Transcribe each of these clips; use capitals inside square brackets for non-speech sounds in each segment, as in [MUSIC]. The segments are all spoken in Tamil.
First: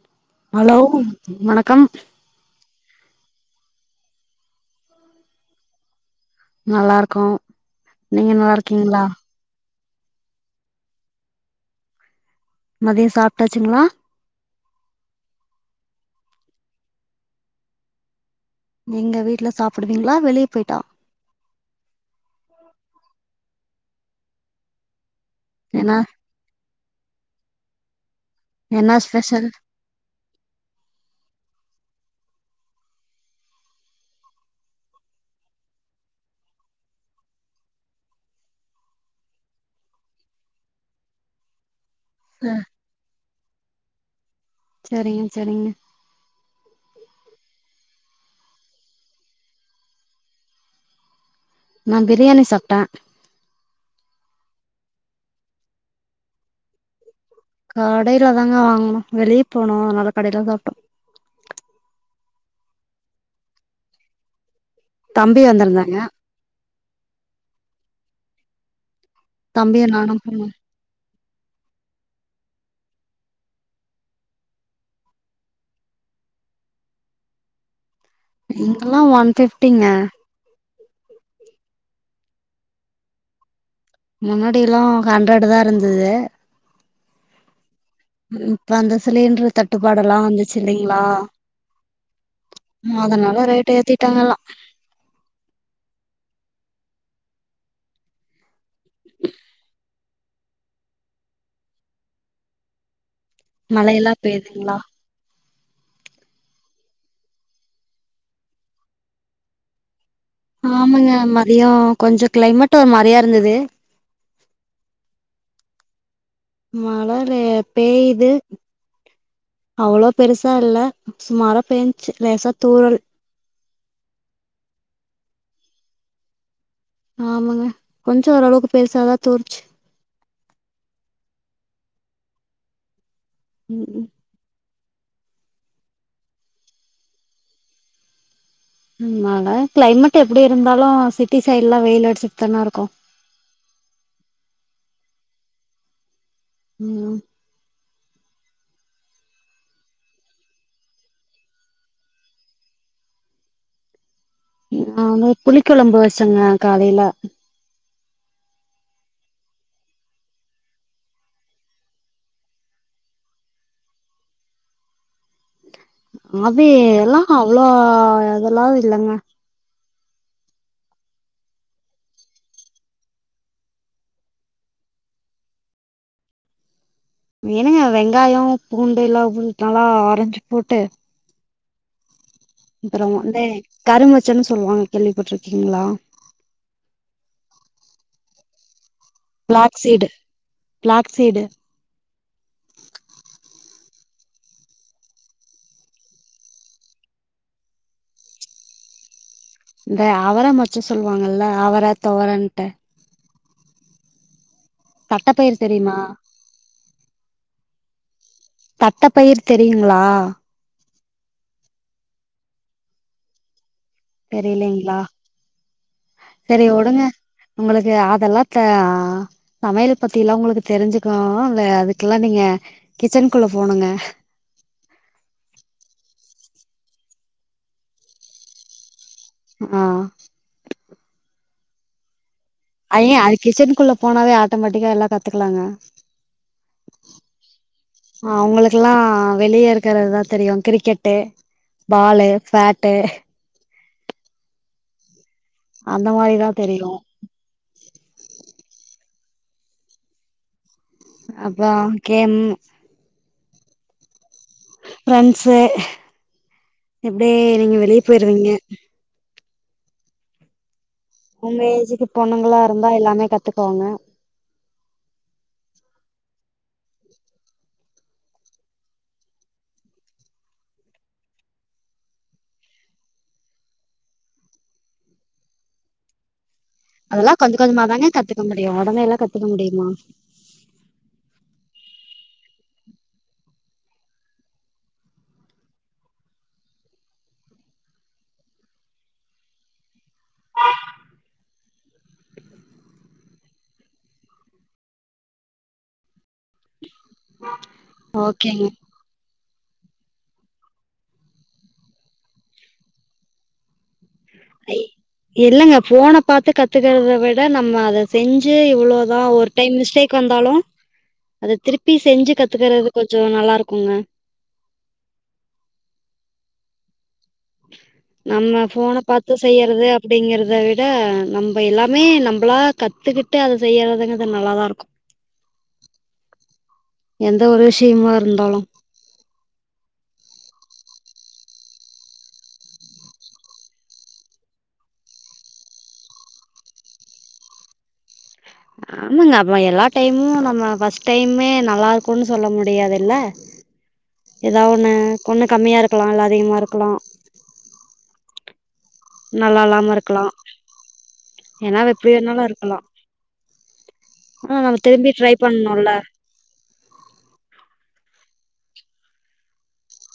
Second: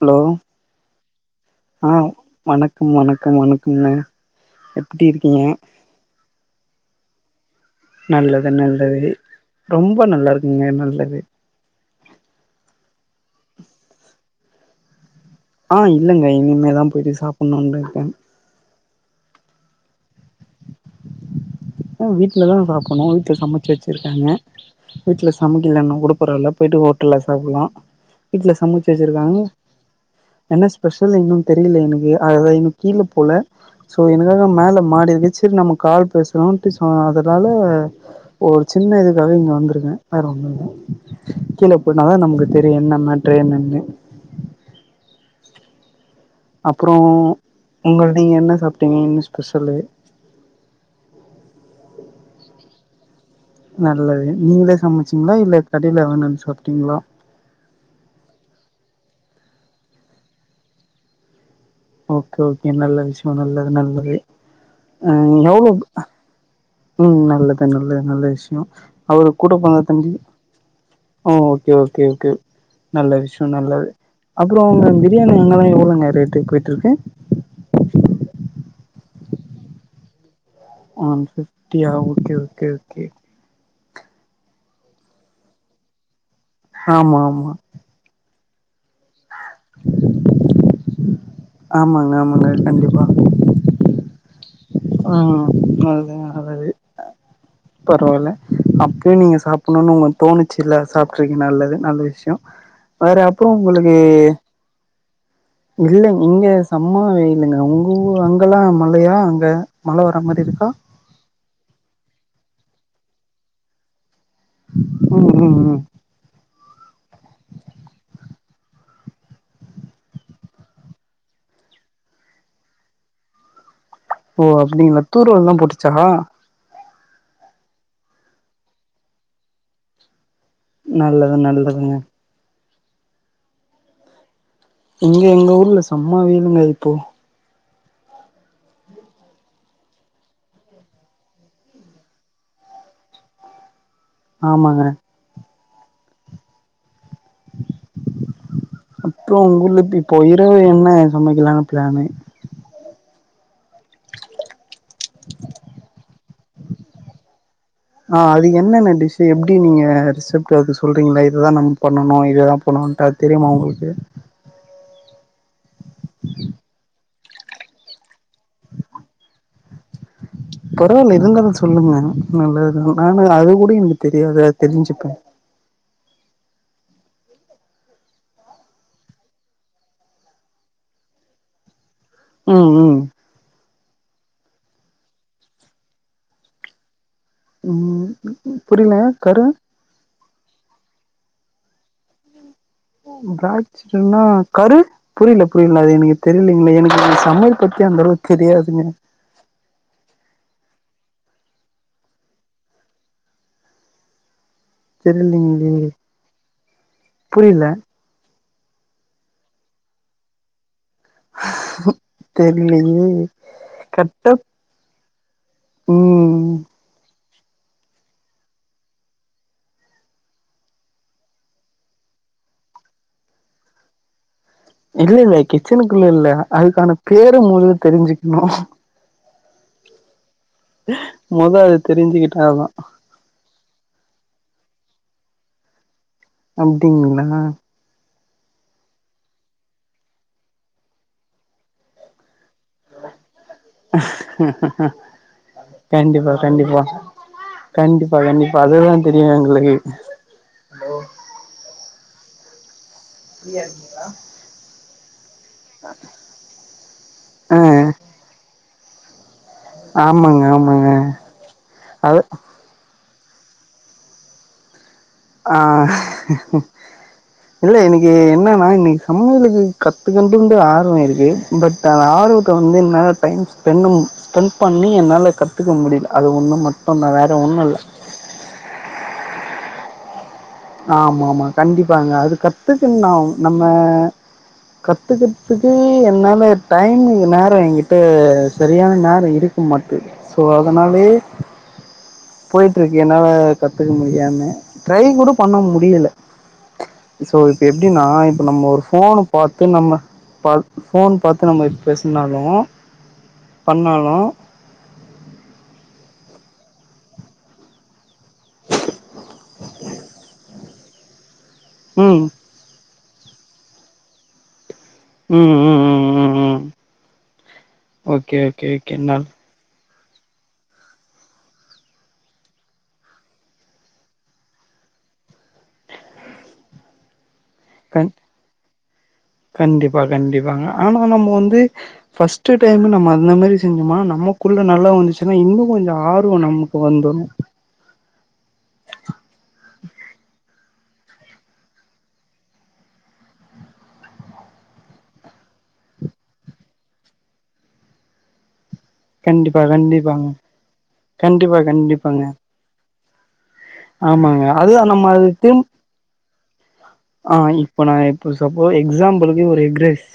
ஹலோ ஹலோ வணக்கம் ஆ வணக் ம் வணக்கோ வணக்கங்க எப்டி இருக்கீங்க நல்லாருக்கோ நீங்க நல்லது நல்லாருக்கிங்ளா நல்லது ரொம்ப நல்லாருக்கேங்க நல்லது மதியோ சாப்ட்டாச்சுங்ளா ஆ இல்லங்க இனிமே தா போய்ட்டு சாப்புண்ணுன்ருக்கே எங்க வீட்ல சாப்டுவிங்ளா வெளிய போயிட்டா ம் வீட்ல தாங்க சாப்புண்ணு வீட்ல சமச்சு வச்சுருக்காங்க வீட்ல சமைக்கலன்னா ஏன்னா கூட பரவால போயிட்டு ஹோட்டல்ல சாப்புல்லா வீட்ல சமச்சு என்ன வச்சிருக்காங்க ஸ்பெஷல் என்ன ஸ்பெஷல் இன்னு தெரில எனக்கு அது தா இன்னு கீழ போல சோ எனக்காக மேல மாடிருக்கு செரி நம்ம கால் பேஸ் கிரவுண்டிஸ் [INAUDIBLE] அதனால ஒரு சின்ன இதுக்காக இங்க வந்துருக்கே வேற ஒன்னு இல்ல கீழ போனாதா நமக்கு அ தெரியு என்ன மேட்ரு என்னனு செரிங்க செரிங்க அப்றோ உங்க நீங்க என்ன சாப்ட்டீங்க என்ன ஸ்பெஷலு நா பிரியாணி சாப்ட்டே நல்லது நீங்களே சமச்சீங்ளா இல்ல கடைல வாங்கினு வந்து சாப்ட்டீங்ளா கடைல தாங்க வாங்குனோ வெளிய போனோ அதனால கடைல தா சாப்ட்டோ ஓகே ஓகே நல்ல விஷ்யோ நல்லது நல்லது அ தம்பி எவ்ளோ வந்திருந்தாங்க ம் நல்லது நல்லது நல்ல விஷ்யோ அவரு கூட தம்பியு போனத்தாண்டி நானு போனோ ஓ ஓகே ஓகே ஓகே நல்ல விஷ்யோ நல்லது அப்றோ அங்க பிரியாணி அங்கலா எவ்ளோங்க ரேட்டு போயிட்ருக்கு இங்கெல்லா ஒன் ஃபிஃப்டிங்க ஒன் ஃபிஃப்டியா ஓகே ஓகே ஓகே முன்னாடியெல்லா ஹண்ட்ரெட் தா இருந்துது ஆமா ஆமா இப்ப அந்த சிலிண்ட்ரு தட்டுப்பாடுல்லா வந்து சில்லைங்ளா ஆமாங்க ஆமாங்க ம் கண்டிப்பா அதனால ரேட்ட ஏத்திட்டாங்க எல்லா ம் அதா [UNINTELLIGIBLE] பரவால்ல அப்பயே நீங்க சாப்புண்ணுன் உங்க தோணுச்சுல்ல சாப்ட்ருக்கீங் நல்லது நல்ல விஷ்யோ வேற அப்றோ உங்குளுக்கு மழையெல்லா பெய்துங்களா இல்லங் இங்கே சம்ம வெயிலுங்க உங்க ஊ அங்கல்லா மழையா அங்க மழ வர மார் ஆமாங்க மதியோ கொஞ்சோ கிளைமேட் ஒரு மாரியா இருந்துது ம் ம் ம் மழவே பெய்யுது அவ்ளோ பெருசா இல்ல சுமாரா பேஞ்ச்சு லேசா தூறல் ஓ அப்டிங்ளா தூறல்லா போட்டுச்சா ஆமாங்க கொஞ்சோ ஓரளவுக்கு பெருசாதா தூறுச்சு நல்லது நல்லதுங்க ம் ம் எங்க எங்க ஊர்ல செம்ம வெயிலுங்க இப்போ ம் நால கிளைமேட் எப்டி இருந்தாலு சிட்டி சைடுல வெயில் அடிச்சிட்டு தான இருக்கும் ஆமாங்க ம் அப்போ உங்க ஊர்ல இப்போ இரவு என்ன சமைக்கலானு பிளானு நாங்க புளிக்கொழம்பு வச்சோங்க காலையில ஆ அது என்னென்ன டிஷ் எப்டி நீங்க ரிசப்ட் அது சொல்றீங்களா இதுதா நம்ம பண்ணனு இதுதா பண்ணன்ட்டு அ தெரிமா உங்களுக்கு அபி எல்லா அவ்ளோ அதெல்லா இல்லங்க பரவாயில்ல இருந்தாலும் சொல்லுங்க நல்லதுதா நானு அது கூட தெரியாது தெரிஞ்சிப்போ என்னங்க வெங்காயம் பூண்டு எல்லா நாலா அரஞ்சி போட்டு ம் ம் அப்றோ வந்து கரு மச்சன்னு சொல்லுவாங்க கேள்விப்பட்டு இருக்கீங்களா ம் புரில கரு பிளாக்சீடு பிளாக்சீடு பிளாக்சீடுனா கரு புரில புரில அது எனக்கு தெரிலிங்க எனக்கு இந்த சமையல் பத்தி அந்த அளவுக்கு தெரியாதுங்க இந்த அவர மச்ச சொல்லுவாங்கல்ல அவர துவரன்ட்டு தட்டப்பயிர் தெரிலிங்கே தெரியுமா புரில தட்ட பயிர் தெரியுங்களா தெரிலியே கட் தெரிலிங்களா ம் செரி விடுங்க உங்களுக்கு அதெல்லா த சமையல் பத்தி எல்லா உங்களுக்கு தெரிஞ்சுக்கனுல அதுக்கெல்லா நீங்க கிச்சனுக்குள்ள போகனுங்க இல்ல இல்ல கிச்சனுக்குள்ள இல்ல அதுக்கான பேரு மொதல்ல தெரிஞ்சிக்கணு ஆ மொத அத தெரிஞ்சிகிட்டா தா ஐய்யே அது கிச்சனுக்குள்ள போனாவே ஆட்டோமேட்டிக்கா எல்லா கத்துக்கலாங்க அப்டிங்களா அவங்களுக்கெல்லா வெளிய இருக்கறதுதா தெரியு கிரிக்கெட்டு பாலு ஃபேட்டு அந்த கண்டிப்பா மாரிதா கண்டிப்பா தெரியு கண்டிப்பா கண்டிப்பா அதுதா தெரியு எங்களுக்கு அப்பம் கேம் ஃப்ரியா இருக்கீங்களா ஃப்ரெண்ட்ஸ்சு இப்டி ஆ நீங்க வெளிய போயிருவீங்க ஆமாங்க ஆமாங்க உங்க ஏஜுக்கு அது பொண்ணுங்களா இருந்தா எல்லாமே கத்துக்குவாங்க ஆ இல்ல இன்னைக்கு என்னன்னா இன்னைக்கு சமையலக்கு கத்துக்கண்டு ஆர்வம் இருக்கு பட் அந்த ஆர்வத்த வந்து என்னால்ல டைம் ஸ்பெண்ணு ஸ்பெண்ட் பண்ணி என்னால கத்துக்க முடியல அது ஒண்ணு மட்டுதா வேற அதெல்லா கொஞ்ச ஒண்ணு இல்ல கொஞ்சமா தாங்க கத்துக்க முடியும் உடனே எல்லா கத்துக்க முடியுமா ஆமா ஆமா கண்டிப்பாங்க அது கத்துக்கன்னும் நம்ம கத்துக்கிறதுக்கு என்னால டைமுக்கு நேரம் என்கிட்ட சரியான நேர இருக் மாட்டு ஸோ அதனாலயே போயிட்ருக்கு என்னால கத்துக்க முடியாம ட்ரை கூட பண்ண முடியில சோ இப்ப எப்டின்னா இப்ப ஓகேங்க நம்ம ஒரு ஃபோனு பாத்து நம்ம பா ஃபோன் பாத்து நம்ம இப் பேசுனாலு பண்ணாலு அ இல்லங்க ஃபோன பாத்து கத்துக்கிறத விட நம்ம அத செஞ்சு இவ்வளோதா ஒரு டைம் மிஸ்டேக் வந்தாலு அத திருப்பி ம் செஞ்சு கத்துக்கிறது கொஞ்சோ நல்லாருக்குங்க ம் ம் ம் ம் ம் ம் ஓகே நம்ம ஓகே ஓகே ஃபோன நல் பாத்து செய்யறது அப்படிங்கிறத விட நம்ப எல்லாமே நம்ப்ளா கத்துகிட்டு அத செய்யறதுங்கிறது நல்லாதா இருக்கு எந்த ஒரு கண் விஷியமா இருந்தாலு கண்டிப்பா கண்டிப்பாங்க ஆனா நம்ம வந்து ஃபஸ்ட்டு டைமு நம்ம அந்த மாரி செஞ்சோமனா நமக்குள்ள நல்லா வந்துச்சுன்னா இன்னு கொஞ்சோ ஆர்வோ நமக்கு வந்துரு ஆமாங்க அப்ப எல்லா டைமு நம்ம ஃபஸ்ஸ்ட் டைமே நல்லா இருக்குன் சொல்ல முடியாது இல்ல எத ஒண்ணு ஒண்ணு கம்மியா இருக்கலா இல்ல அதிகமா இருக்கலா கண்டிப்பா நல்லா இல்லாம இருக்கலா கண்டிப்பாங்க கண்டிப்பா ஏனா அவ எப்டி கண்டிப்பாங்க வேணாலு இருக்கலா ஆமாங்க ஆனா நம்ம அதுதா திரும்பி அது ட்ரை திரும்ப பண்ணூல்ல ஆ இப்ப நா இப்ப சப்போ எக்ஸாம்பிளுக்கு ஒரு எக்ரைஸ்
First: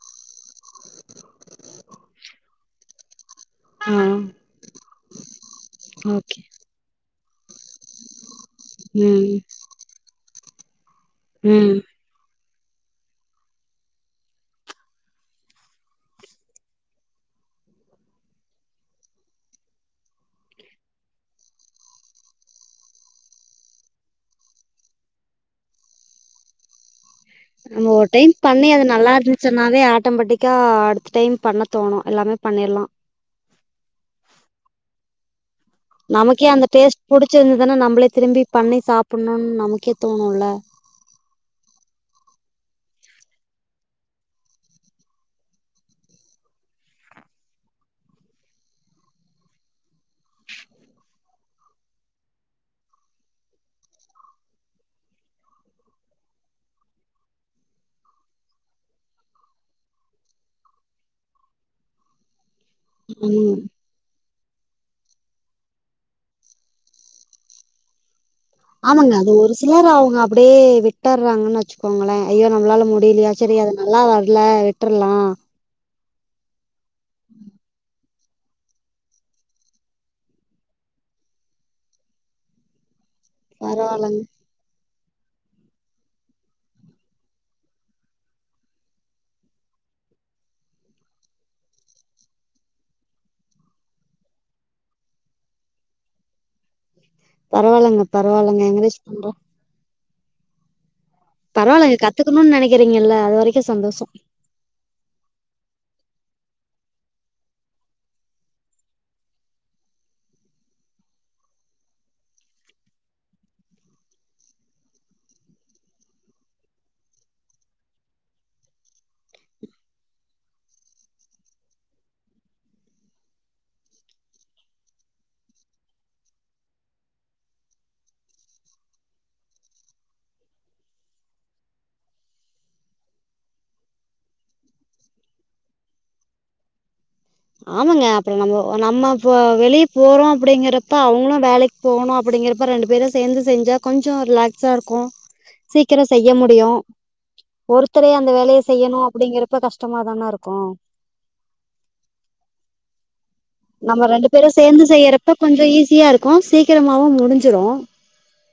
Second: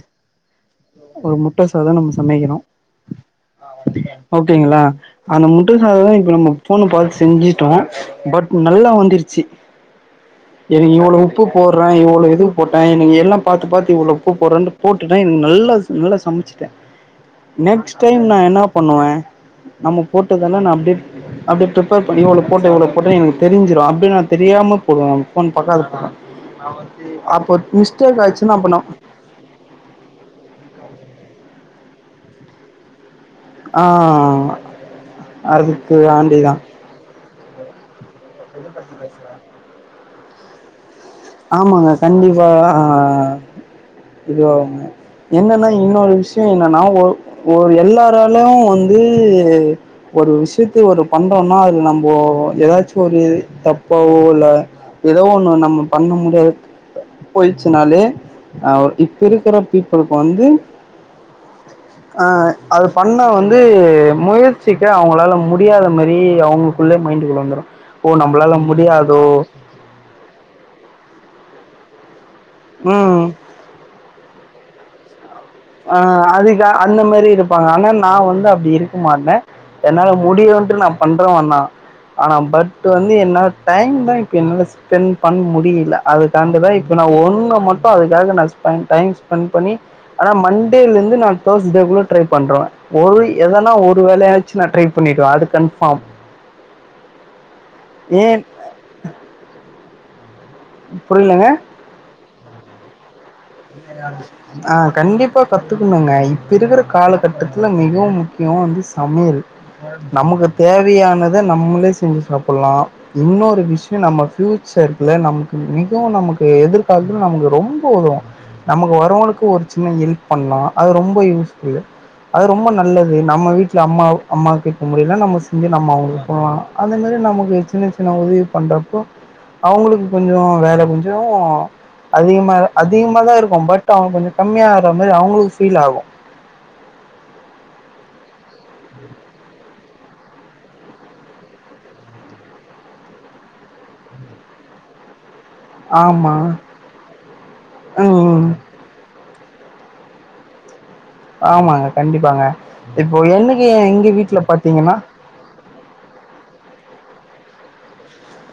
ஒரு முட்ட சாதோ நம்ம சமைக்கிரோ ஆ ஓகேங்களா அந்த முட்ட சாதோ இப்ப ஓகே நம்ம ஃபோன பாத்து செஞ்சுட்டோ பட் நல்லா ம் வந்துருச்சு எனுக் இவ்வுளோ உப்பு ம் போட்றே இவ்வுளோ இது போட்டே எனக்கு எல்லா பாத்து பாத்து இவ்வுளோ உப்பு போட்றன்ட்டு போட்டுட்டே எனக்கு நல்லா நல்லா சமச்சுட்டே நெக்ஸ்ட் டைம் நா என்னி பண்ணுவே நம்ம போட்டதெல்ல நா அப்டே அப்டே ப்ரிப்பர் பண்ணி இவ்ளோ போட்டே இவ்ளோ போட்டே எனக்கு தெரிஞ்சிரூ அப்டி நா தெரியாம போடுவே நா ஃபோன் பாக்காத போடுவே அப்போ மிஸ்டேக் ஆய்ச்சினா அப்ப நா சொன்னாவே ஆட்டோமேட்டிக்கா அடுத்த டைம் பண்ண தோணு எல்லாமே பண்ணிற்லா ஆ அதுக் நமக்கே அந்த டேஸ்ட் புடிச்சிருந்துதனா நம்பளே திரும்பி பண்ணி சாப்பிட்ணுன் நமக்கே தோணுல ஆமாங்க கண்டிப்பா [UNINTELLIGIBLE] இதுவாவுங்க என்னனா இன்னொரு விஷியோ என்னனா ஒ ஒரு எல்லாராலயு வந்து ஒரு விஷியத்த ஒரு பண்றோனா அது நம்போ எதாச்சு ஒரு தப்பாவோ இல்ல எதோ ஒண்ணு நம்ம பண்ண முடியாது போயிச்சுனாலே அ இப்ப இருக்கிற பீப்புளுக் வந்து அ அது பண்ண வந்து ம் முயற் சிக்கு அவுங்களால முடியாத மாரி அவுங்களுக்குள்ளே மைண்டுக்குள்ள வந்துரு ஓ நம்பளால ஆமாங்க முடியாதோ அது ஒரு சிலர் அவுங்க அப்படியே விட்டற்றாங்கனு வெச்சுக்கோங்களே ஐயோ நம்ப்ளால ம் முடிலியா செரி அத நல்லா வரல விட்டுர்லா ஆ அதிக அந்த மாரி இருப்பாங்க ஆனா நா வந்து அப்டி இருக்க மாட்டே என்னால முடியூன்ட்டு நா பண்றவன் நா ஆனா பட்டு வந்து என்னால் பரவால்லங்க டைம்தா இப்ப என்னால ஸ்பெண் பண்ண முடியல அதுக்கான்டுதா இப்போ நா ஒன்னு மட்டு அதுக்காக நா ஸ்பை டைம் ஸ்பெண் பண்ணி ஆனா மண்டேலெந்து நா தேஸ்டேகுள்ள ட்ரை பண்றுவே ஒரு எதனா ஒரு வேலையாச்சு நா ட்ரை பண்ணிடுவே அது கன்ஃபாம் பரவாயில்லைங்க ஏன் பரவாயில்லைங்க எங்கரேஜ் பண்றே புரியலங்க பரவாயில்லங்க கத்துக்கணு நனைக்கிறீங்கல்ல அது வரைக்கு சந்தோஷொ ஆ கண்டிப்பா கத்துக்கணுங்க இப்ப இருக்கிற காலகட்டத்துல மிகவும் முக்கியம் வந்து சமையல் நமக்கு தேவையானத நம்மளே செஞ்சு சாப்புலாம் இன்னொரு விஷயம் நம்ம ஃபியூச்சர்க்குல நமக்கு மிகவும் நமக்கு எதிர்காலத்து நமக்கு ரொம்ப உதவும் நமக்கு வரவங்களுக்கு ஒரு சின்ன ஹெல்ப் பண்லாம் அது ரொம்ப யூஸ்ஃபுல்லு அது ரொம்ப நல்லது நம்ம வீட்டுல அம்மா அம்மாகிட்ட முடில்ல நம்ம செஞ்சு நம்ம அவுங்களுக்கு பண்லாம் அந்த மாரி நமக்கு சின்ன சின்ன உதவி பண்றப்போ அவுங்களுக்கு கொஞ்ஜோ வேல மிஞ்சும் அதிகமா அதிகம் மாதா இருக்கும் பட் அவுங்க கொஞ்சம் கம்மியாகற மாரி அவுங்களுக்கு ஃபீல் ஆகும் ஆமாங்க அப்புறம் நம்மோ நம்ம இப்ப வெளியே போறோம் அப்டிங்கிறப்ப அவுங்ளும் வேலைக்கு போனோ அப்டிங்கறப்ப ரெண்டு பேரும் சேந்து செஞ்சா கொஞ்ஜோ ரிலாக்ஸா இருக்கும் சீக்கரொ செய்ய ஆமா முடியும் ஒருத்தரே அந்த ம் வேலைய செய்யணும் அப்டிங்கறப்ப கஷ்டமாதான இருக்கும் ஆமாங்க கண்டிப்பாங்க இப்போ என்னக்கு எங்க வீட்ல பாத்தீங்கன்னா அப்ப கொஞ்ஜோ ஈஸியா இருக்கும் சீக்கிரமாவும் முடிஞ்சிரும்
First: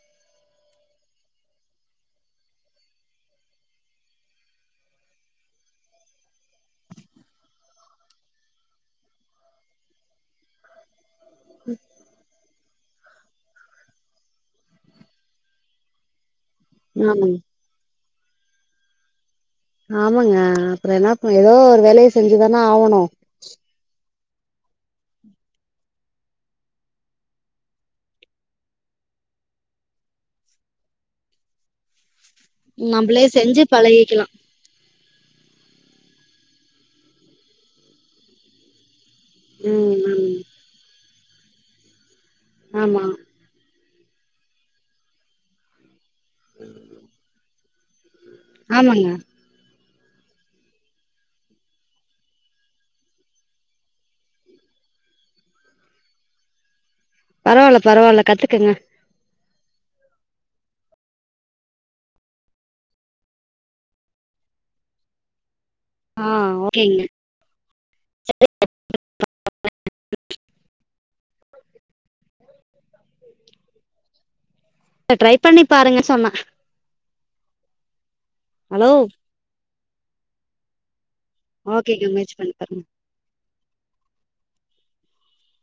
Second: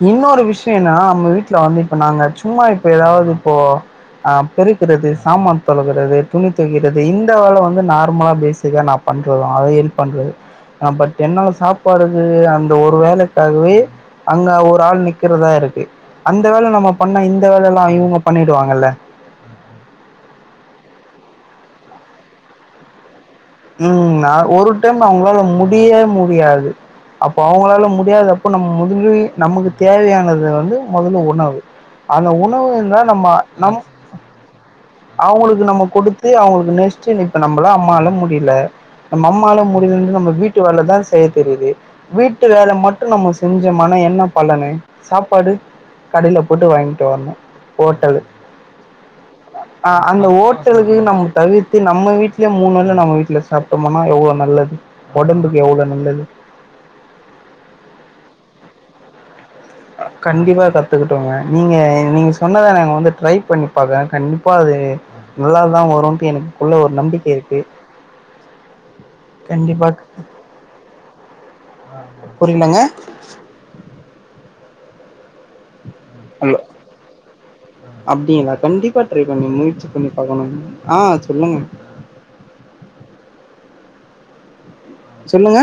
இன்னொரு விஷயம்னா நம்ம வீட்ல வந்து இப்ப நாங்க சும்மா இப்ப எதாவ்து இப்போ ஆ பெருக்கிறது சாமான் தொழகுறது துணி தொவக்கிறது இந்த வேல வந்து நார்மலா பேசிக்கா நா பண்றதுதா அத ஹெல்ப் பண்றது ஆ பட் என்னால சாப்பாடுன்றது அந்த ஒரு வேலைக்காகவே அங்க ஒரு ஆள் நிக்கிறதா இருக்கு அந்த வேல நம்ம பண்ணா ஆமாங்க இந்த வேல எல்லாம் இவுங்க பண்ணிடுவாங்கல்ல ஆமாங்க அப்புறம் என்ன ஏதோ ஒரு வேலைய செஞ்சுதான ஆகணும் ம் நா ஒரு டைம் நா உங்களால முடிய முடியாது அப்போ அவுங்களால முடியாதப்ப நம்ம முடிவு நமக்கு தேவையானது வந்து மொதல்ல உணவு அந்த உணவு இந்தா நம்பளே நம்ம செஞ்சு நம் பழகிக்கலா அவுங்களுக்கு நம்ம கொடுத்து அவுங்களுக்கு நெஸ்ட் இப்ப நம்ள அம்மால முடில நம்ம அம்மால முடிஞ்சது நம்ம ம் வீட்டு வேலதா செய்ய தெரியுது வீட்டு வேலை மட்டும் ஆமாங்க நம்ம செஞ்சோமான என்ன பலனு சாப்பாடு கடைல போட்டு வாங்கிட்டு வர்ணும் ஹோட்டலு ஆமாங்க ஆ அந்த ஓட்டலுக்கு நம்ம தவிர்த்து நம்ம வீட்லயே மூணு வேல நம்ம வீ ட்ல சாப்ட்டோம்னா எவ்ளோ நல்லது ஒடம்புக்கு எவ்ளோ நல்லது பரவால்ல பரவால்ல கத்துக்கங்க அ கண்டிப்பா கத்துக்கிட்டோங்க நீங்க நீங்க சொன்னத நாங்க வந்து ட்ரை பண்ணி பாக்கறேன் கண்டிப்பா அது நல்லாதான் ஆ வரும்ட்டு எனக்குக்குள்ள ஒரு ஓகேங்க நம்பிக்கை இருக்கு கண்டிப்பா புரியலங்க ட்ரை பண்ணி பாருங்க சொன்ன ஹலோ அப்டிங்ளா ஹலோ கண்டிப்பா ட்ரை பண்ணி முயற்சி பண்ணி பாக்கணுங்க ஆ சொல்லுங்க ஓகேங்க முயற்சி பண்ணி பாருங்க சொல்லுங்க